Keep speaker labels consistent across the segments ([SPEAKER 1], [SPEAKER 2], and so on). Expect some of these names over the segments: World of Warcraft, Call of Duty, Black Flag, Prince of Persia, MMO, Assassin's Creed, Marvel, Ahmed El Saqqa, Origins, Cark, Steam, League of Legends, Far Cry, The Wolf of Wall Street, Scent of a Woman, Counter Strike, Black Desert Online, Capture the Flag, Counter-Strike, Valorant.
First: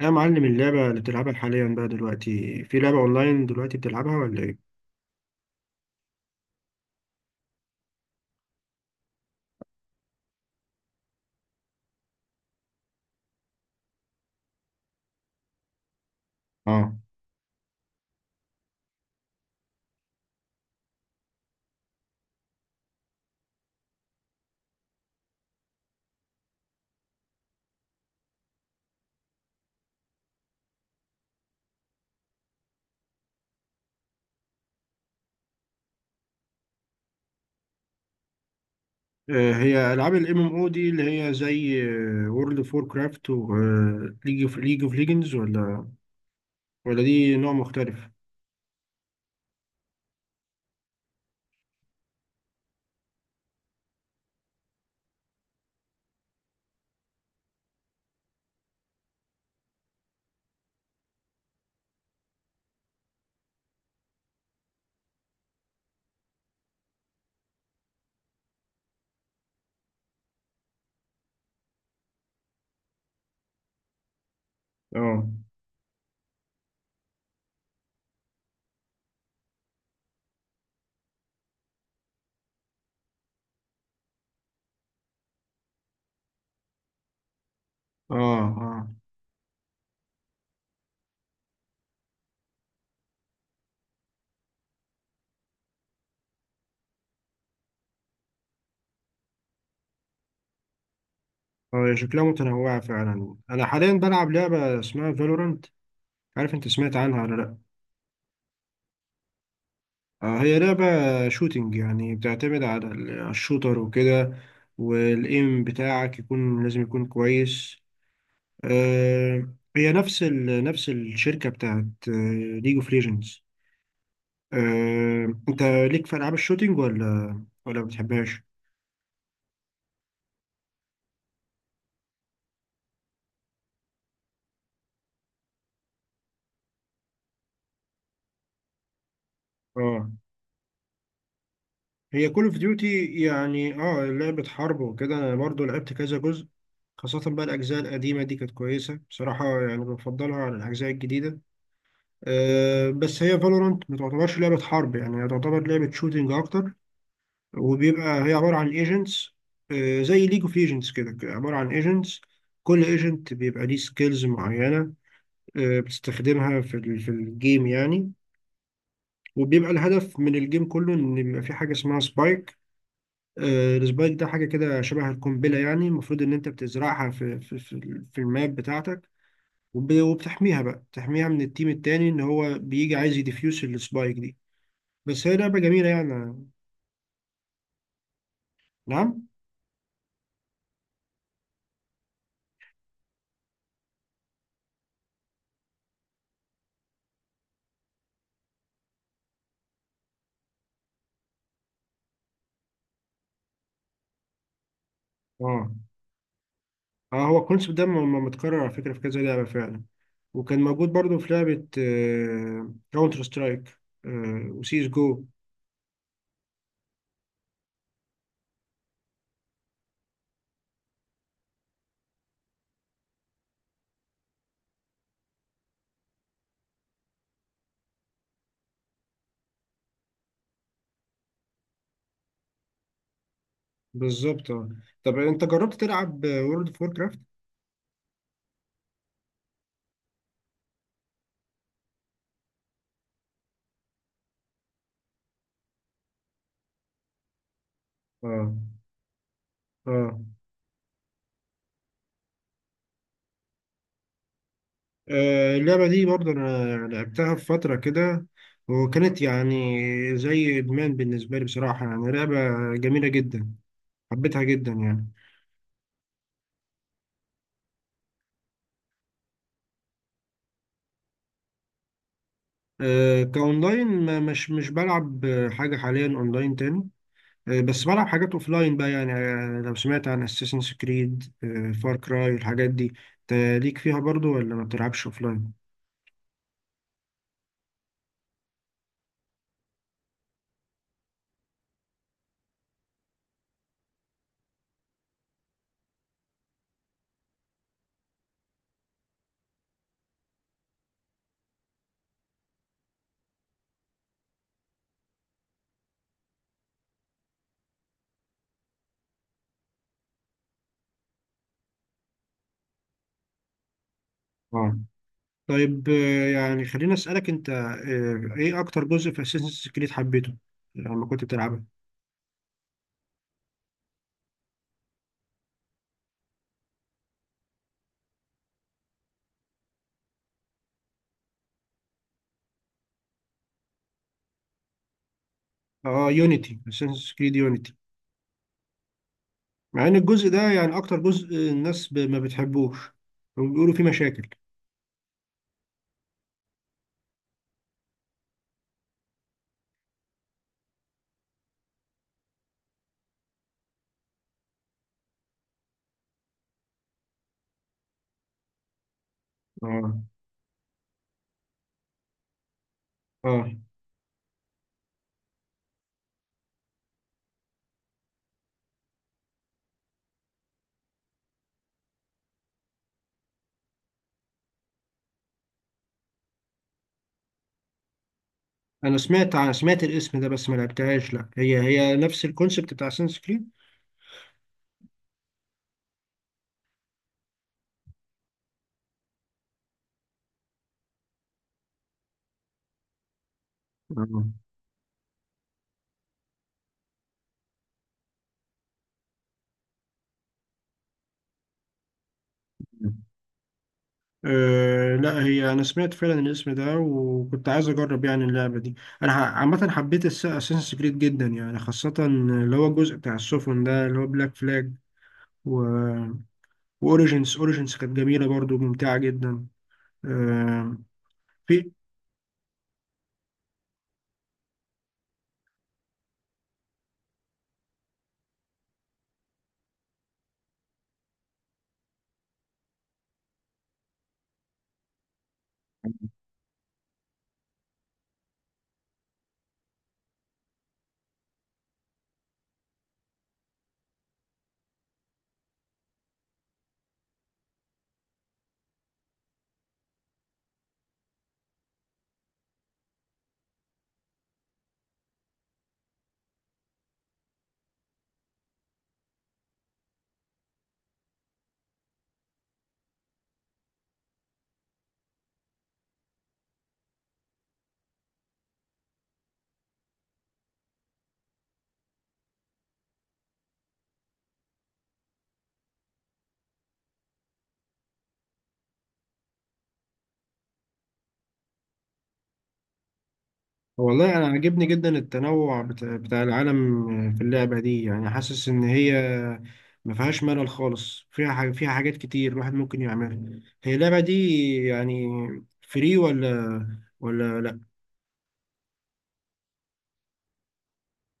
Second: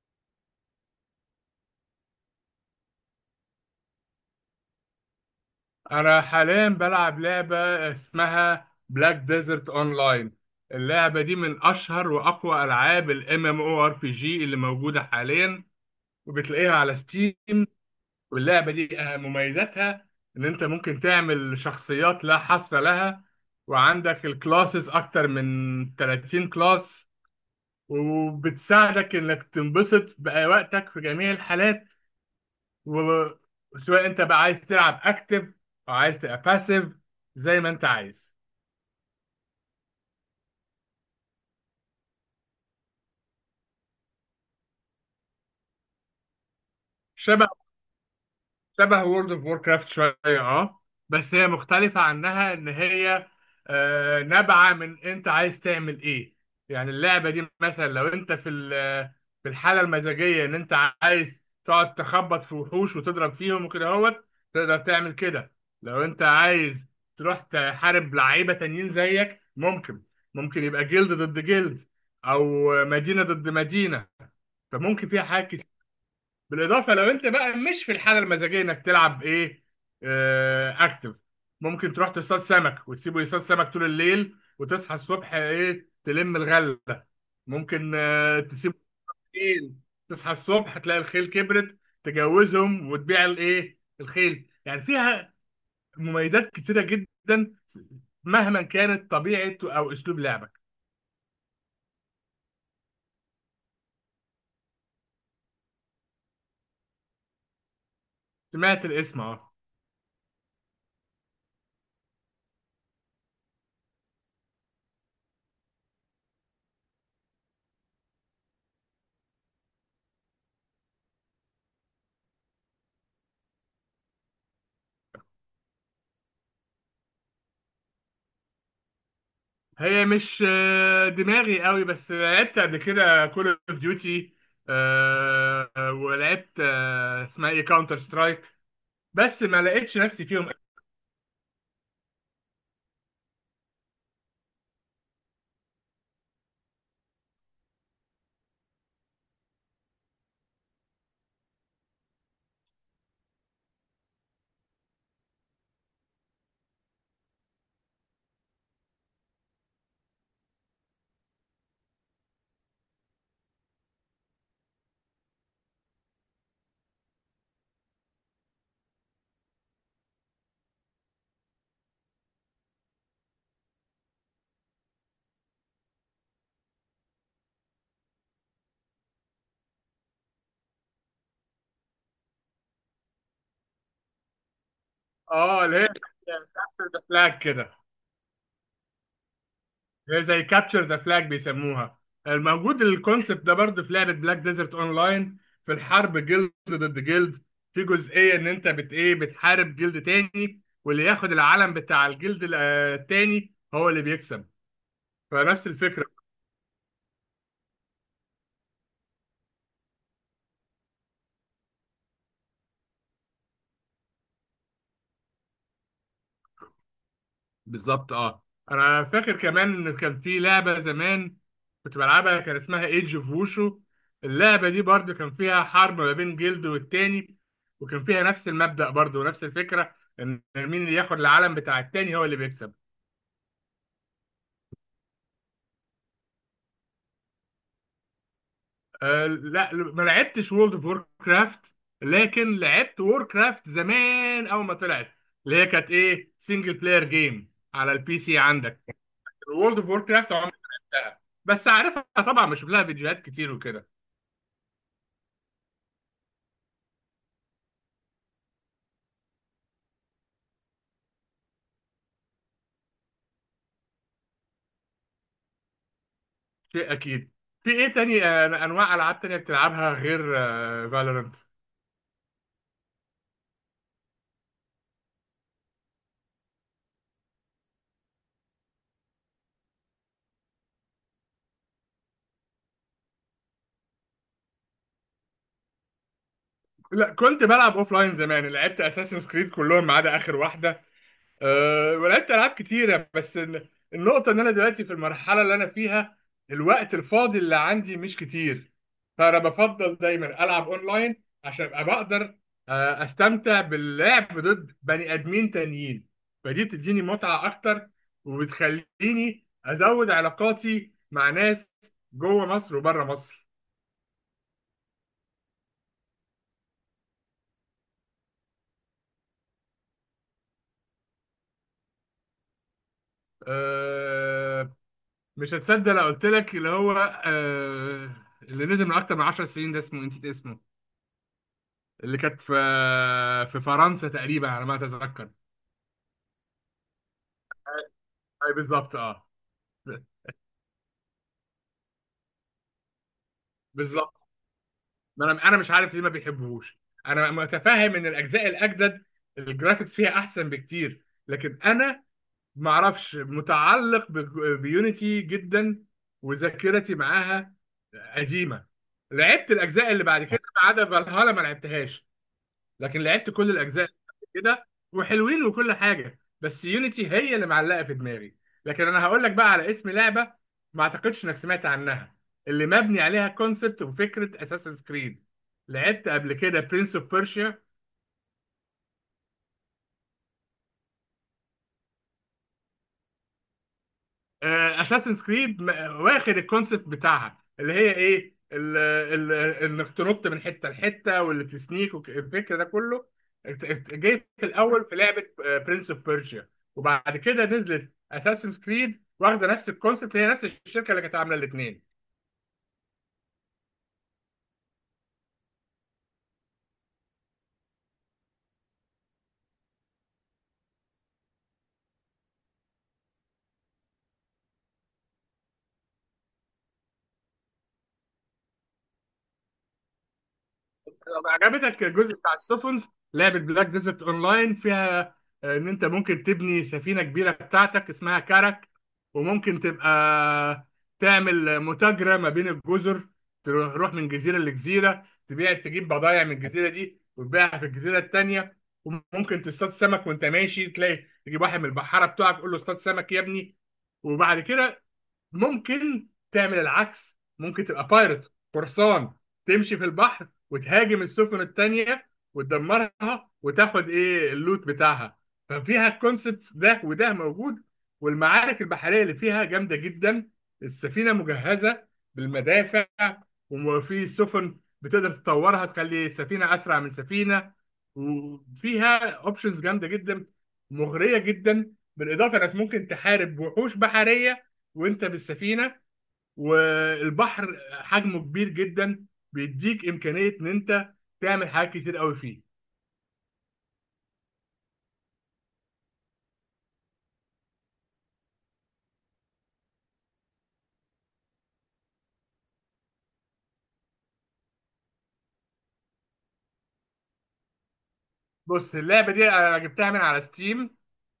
[SPEAKER 1] يا معلم اللعبة اللي بتلعبها حاليا بقى دلوقتي في لعبة أونلاين دلوقتي بتلعبها ولا إيه؟
[SPEAKER 2] انا حاليا بلعب لعبه اسمها بلاك ديزرت اونلاين. اللعبه دي من اشهر واقوى العاب الام ام او ار بي جي اللي موجوده حاليا، وبتلاقيها على
[SPEAKER 1] اه.
[SPEAKER 2] ستيم. واللعبه دي أهم مميزاتها ان انت ممكن تعمل شخصيات لا حصر لها، وعندك الكلاسز اكتر من 30 كلاس، وبتساعدك انك تنبسط بوقتك في جميع الحالات. وسواء انت بقى عايز تلعب اكتف او عايز تبقى باسيف، زي ما انت عايز.
[SPEAKER 1] هي ألعاب ال MMO دي اللي هي زي وورلد أوف وور كرافت و ليج أوف ليجندز ولا دي
[SPEAKER 2] شبه
[SPEAKER 1] نوع مختلف؟
[SPEAKER 2] شبه وورلد اوف وور كرافت شويه. اه، بس هي مختلفه عنها ان هي نابعه من انت عايز تعمل ايه. يعني اللعبه دي مثلا لو انت في الحاله المزاجيه ان انت عايز تقعد تخبط في وحوش وتضرب فيهم وكده اهوت، تقدر تعمل كده. لو انت عايز تروح تحارب لعيبه تانيين زيك، ممكن يبقى جلد ضد جلد او مدينه ضد مدينه، فممكن فيها
[SPEAKER 1] اه.
[SPEAKER 2] حاجات. بالاضافه لو انت بقى مش في الحاله المزاجيه انك تلعب ايه، آه اكتف، ممكن تروح تصطاد سمك وتسيبه يصطاد سمك طول الليل وتصحى الصبح ايه تلم الغله. ممكن
[SPEAKER 1] آه.
[SPEAKER 2] تسيبه
[SPEAKER 1] آه.
[SPEAKER 2] خيل، تصحى الصبح تلاقي الخيل كبرت، تجوزهم وتبيع الايه الخيل. يعني فيها مميزات كتيره جدا، مهما كانت طبيعه او اسلوب لعبك.
[SPEAKER 1] هي شكلها متنوعة فعلا. أنا حاليا بلعب لعبة اسمها فالورانت، عارف أنت سمعت عنها ولا لأ؟
[SPEAKER 2] سمعت الاسم اهو.
[SPEAKER 1] آه، هي لعبة شوتينج، يعني بتعتمد على على الشوتر وكده، والإيم بتاعك يكون لازم يكون كويس. آه، هي نفس الشركة بتاعت ليج اوف ليجندز. انت ليك في العاب الشوتينج ولا ما بتحبهاش؟
[SPEAKER 2] هي مش دماغي قوي، بس لعبت قبل كده كول اوف ديوتي، ولعبت اسمها ايه كاونتر سترايك، بس ما لقيتش
[SPEAKER 1] اه،
[SPEAKER 2] نفسي فيهم.
[SPEAKER 1] هي كول اوف ديوتي يعني اه لعبة حرب وكده، انا برضو لعبت كذا جزء. خاصة بقى الأجزاء القديمة دي كانت كويسة بصراحة، يعني بفضلها عن الأجزاء الجديدة. أه، بس هي فالورانت ما تعتبرش لعبة حرب، يعني هي تعتبر لعبة شوتينج أكتر. وبيبقى هي عبارة عن ايجنتس، زي ليج اوف ايجنتس كده عبارة عن ايجنتس. كل ايجنت بيبقى ليه سكيلز معينة، بتستخدمها في في الجيم يعني. وبيبقى الهدف من الجيم كله ان يبقى في حاجة اسمها سبايك. السبايك ده حاجة كده شبه القنبلة، يعني المفروض ان انت بتزرعها في الماب بتاعتك، وبتحميها بقى من التيم التاني ان هو بيجي عايز يديفيوس السبايك دي. بس هي لعبة
[SPEAKER 2] اه، اللي
[SPEAKER 1] جميلة
[SPEAKER 2] هي
[SPEAKER 1] يعني.
[SPEAKER 2] كابتشر ذا فلاج كده.
[SPEAKER 1] نعم.
[SPEAKER 2] اللي هي زي كابتشر ذا فلاج بيسموها. الموجود الكونسبت ده برضه في لعبه بلاك ديزرت لاين، في الحرب جلد ضد جلد، في جزئيه ان انت بت ايه بتحارب جلد تاني، واللي ياخد العلم بتاع الجلد التاني هو اللي بيكسب. فنفس
[SPEAKER 1] اه.
[SPEAKER 2] الفكره.
[SPEAKER 1] اه هو الكونسيبت ده متكرر على فكرة في كذا لعبة فعلا، وكان موجود برضو في لعبة كاونتر سترايك وسيس جو.
[SPEAKER 2] بالظبط اه. انا فاكر كمان ان كان في لعبه زمان كنت بلعبها، كان اسمها ايدج اوف ووشو. اللعبه دي برضو كان فيها حرب ما بين جلد والتاني، وكان فيها نفس المبدأ برضو ونفس الفكره، ان مين اللي ياخد العالم بتاع التاني هو اللي بيكسب.
[SPEAKER 1] بالظبط آه. طب انت جربت تلعب وورلد اوف وور كرافت؟
[SPEAKER 2] آه لا، ما لعبتش وورلد اوف وور كرافت، لكن لعبت وور كرافت زمان اول ما طلعت، اللي هي كانت ايه سنجل بلاير جيم على البي سي
[SPEAKER 1] اه.
[SPEAKER 2] عندك. وورلد اوف وور
[SPEAKER 1] اه.
[SPEAKER 2] كرافت عمري ما لعبتها، بس عارفها طبعا، بشوف لها فيديوهات كتير وكده.
[SPEAKER 1] اللعبة دي برضه أنا لعبتها في فترة كده، وكانت يعني زي إدمان بالنسبة لي بصراحة، يعني لعبة جميلة جدا، حبيتها جدا يعني.
[SPEAKER 2] شيء اكيد. في ايه تاني انواع العاب تانية بتلعبها غير فالورنت؟
[SPEAKER 1] كأونلاين مش بلعب حاجة حاليا أونلاين تاني. بس بلعب حاجات اوف لاين بقى، يعني لو سمعت عن اساسنز كريد فار كراي الحاجات دي، انت ليك فيها برضو ولا ما بتلعبش اوف لاين؟
[SPEAKER 2] لا، كنت بلعب اوف لاين زمان، لعبت اساسن كريد كلهم ما عدا اخر واحده. أه، ولعبت العاب كتيره، بس النقطه ان انا دلوقتي في المرحله اللي انا فيها الوقت الفاضي اللي عندي مش كتير. فانا بفضل دايما العب اونلاين عشان ابقى بقدر استمتع باللعب ضد بني ادمين تانيين. فدي بتديني متعه اكتر، وبتخليني ازود علاقاتي مع ناس جوه مصر وبره مصر.
[SPEAKER 1] اه. طيب يعني خليني اسالك انت، ايه اكتر جزء في اساسنز كريد حبيته لما كنت بتلعبها؟
[SPEAKER 2] أه، مش هتصدق لو قلت لك اللي هو، أه، اللي نزل من اكتر من 10 سنين ده، اسمه نسيت اسمه، اللي كانت في في فرنسا تقريبا على ما اتذكر.
[SPEAKER 1] اه يونيتي، اساسنز كريد يونيتي.
[SPEAKER 2] اي بالظبط اه.
[SPEAKER 1] مع ان
[SPEAKER 2] ب-
[SPEAKER 1] الجزء ده يعني اكتر جزء الناس ما بتحبوش وبيقولوا فيه
[SPEAKER 2] بالظبط.
[SPEAKER 1] مشاكل.
[SPEAKER 2] ما انا مش عارف ليه ما بيحبوهوش. انا متفاهم ان الاجزاء الاجدد الجرافيكس فيها احسن بكتير، لكن انا ما اعرفش، متعلق بيونيتي جدا، وذاكرتي معاها قديمه. لعبت الاجزاء
[SPEAKER 1] اه.
[SPEAKER 2] اللي بعد كده ما عدا فالهالا ما لعبتهاش، لكن لعبت كل
[SPEAKER 1] اه
[SPEAKER 2] الاجزاء كده، وحلوين وكل حاجه، بس يونيتي هي اللي معلقه في دماغي. لكن انا هقول لك بقى على اسم لعبه ما اعتقدش انك سمعت عنها، اللي مبني عليها كونسبت وفكره اساسن كريد. لعبت قبل كده برنس اوف بيرشيا.
[SPEAKER 1] انا سمعت عن، سمعت الاسم ده بس ما لعبتهاش. لا، هي نفس الكونسيبت بتاع اساسنز كريد.
[SPEAKER 2] اساسن كريد واخد الكونسيبت بتاعها، اللي هي ايه ال- انك تنط من حته لحته واللي تسنيك الفكر ده كله جاي في الاول في لعبه برنس اوف بيرجيا، وبعد كده نزلت اساسن كريد واخده نفس الكونسيبت، هي نفس الشركه اللي كانت عامله الاثنين.
[SPEAKER 1] اه. أه لا، هي انا سمعت فعلا الاسم ده وكنت عايز اجرب يعني اللعبه دي. انا عامه حبيت اساسنس كريد جدا، يعني خاصه اللي هو الجزء بتاع السفن ده اللي هو بلاك فلاج، و... واوريجينز. اوريجينز كانت جميله برضو، ممتعه جدا. أه.
[SPEAKER 2] لو
[SPEAKER 1] في.
[SPEAKER 2] عجبتك الجزء بتاع السفن، لعبة بلاك ديزرت اونلاين فيها ان انت ممكن تبني سفينة كبيرة بتاعتك اسمها كارك، وممكن تبقى تعمل متاجرة ما بين الجزر، تروح من جزيرة لجزيرة، تبيع تجيب بضايع من الجزيرة دي وتبيعها في الجزيرة التانية. وممكن تصطاد سمك وانت ماشي، تلاقي تجيب واحد من البحارة بتوعك تقول له اصطاد سمك يا ابني، وبعد كده ممكن تعمل العكس. ممكن تبقى بايرت قرصان، تمشي في البحر وتهاجم السفن التانية وتدمرها وتاخد ايه اللوت بتاعها. ففيها الكونسبتس ده وده موجود، والمعارك البحرية اللي فيها جامدة جدا. السفينة مجهزة بالمدافع. وفي سفن بتقدر تطورها تخلي سفينة أسرع من سفينة، وفيها اوبشنز جامدة جدا، مغرية جدا. بالإضافة إنك ممكن تحارب وحوش بحرية وانت بالسفينه، والبحر حجمه كبير جدا، بيديك امكانيه ان انت تعمل حاجات كتير قوي فيه.
[SPEAKER 1] والله أنا عاجبني جدا التنوع بتاع العالم في اللعبة دي، يعني حاسس إن هي ما فيهاش ملل خالص، فيها فيها حاجات كتير الواحد ممكن يعملها. هي اللعبة دي يعني فري ولا لأ؟
[SPEAKER 2] بص اللعبه دي انا جبتها من على ستيم،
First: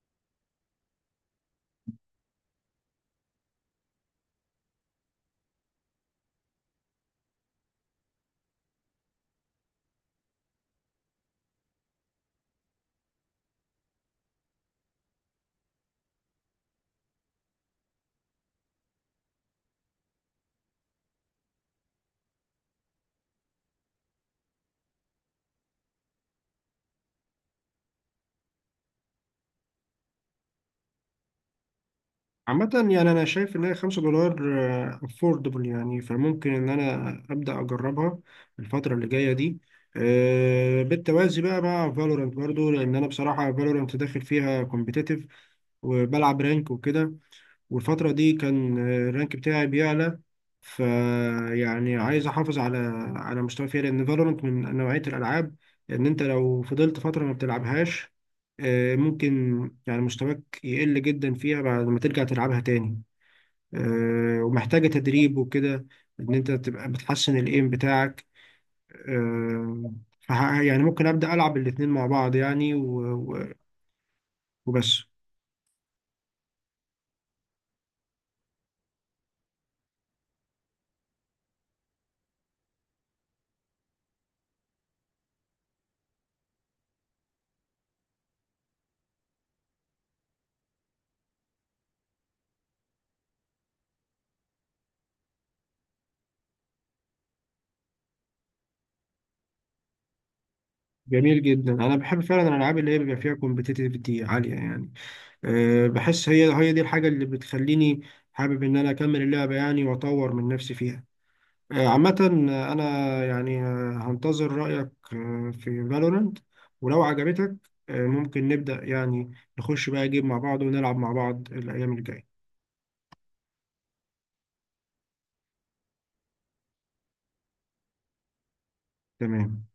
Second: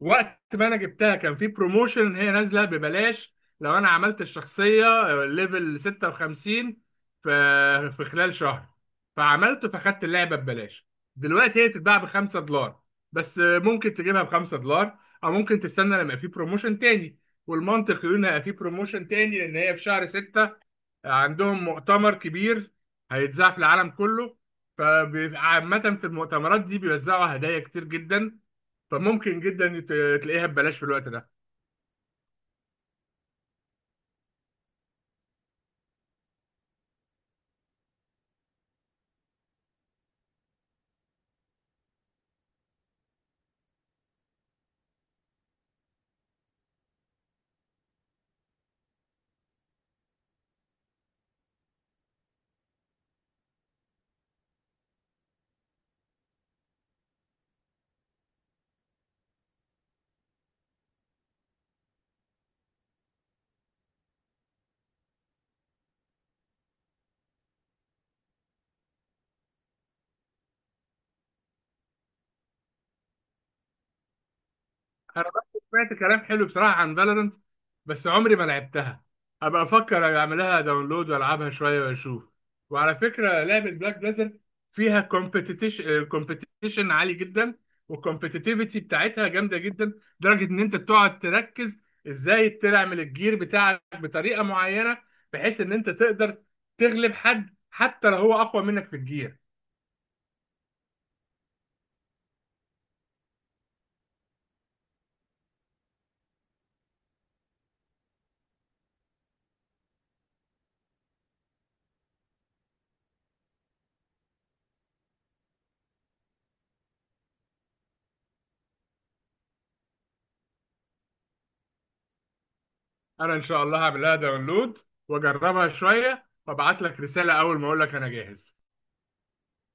[SPEAKER 2] وقت ما انا جبتها كان في بروموشن، هي نازله ببلاش لو انا عملت الشخصيه ليفل 56 في خلال شهر، فعملته فخدت اللعبه ببلاش. دلوقتي هي بتتباع ب 5 دولار. بس ممكن تجيبها ب 5 دولار، او ممكن تستنى لما يبقى في بروموشن تاني. والمنطق يقول ان هيبقى في بروموشن تاني، لان هي في شهر 6 عندهم مؤتمر كبير هيتذاع في العالم كله، فعامة في المؤتمرات دي بيوزعوا هدايا كتير جدا، فممكن جدا تلاقيها ببلاش في الوقت ده.
[SPEAKER 1] عامة يعني أنا شايف إن هي $5 أفوردبل، يعني فممكن إن أنا أبدأ أجربها الفترة اللي جاية دي، بالتوازي بقى مع فالورانت برضو، لأن أنا بصراحة فالورانت داخل فيها كومبيتيتيف وبلعب رانك وكده، والفترة دي كان الرانك بتاعي بيعلى. فيعني عايز احافظ على مستوى فيها، لان فالورانت من نوعية الالعاب ان انت لو فضلت فترة ما بتلعبهاش، ممكن يعني مستواك يقل جدا فيها بعد ما ترجع تلعبها تاني، ومحتاجة تدريب وكده، ان انت تبقى بتحسن الايم بتاعك، آه، يعني ممكن ابدا العب الاتنين مع بعض يعني وبس.
[SPEAKER 2] انا بس سمعت كلام حلو بصراحه عن فالورنت، بس عمري ما لعبتها. هبقى افكر اعملها داونلود والعبها شويه واشوف. وعلى فكره لعبه بلاك ديزرت فيها كومبيتيشن، عالي جدا، والكومبيتيتيفيتي بتاعتها جامده جدا، لدرجه ان انت تقعد تركز ازاي تعمل الجير بتاعك بطريقه معينه، بحيث ان انت تقدر تغلب حد حتى لو هو اقوى منك في الجير.
[SPEAKER 1] جميل جدا، انا بحب فعلا الالعاب اللي هي بيبقى فيها كومبتيتيفيتي عاليه يعني. أه، بحس هي دي الحاجه اللي بتخليني حابب ان انا اكمل اللعبه يعني، واطور من نفسي فيها. أه عامه، انا يعني هنتظر رايك في فالورانت، ولو عجبتك ممكن نبدا يعني نخش بقى جيم مع بعض ونلعب مع بعض الايام الجايه.
[SPEAKER 2] انا ان شاء الله هعملها داونلود، واجربها شويه وابعت لك رساله اول ما اقول لك انا جاهز.
[SPEAKER 1] تمام.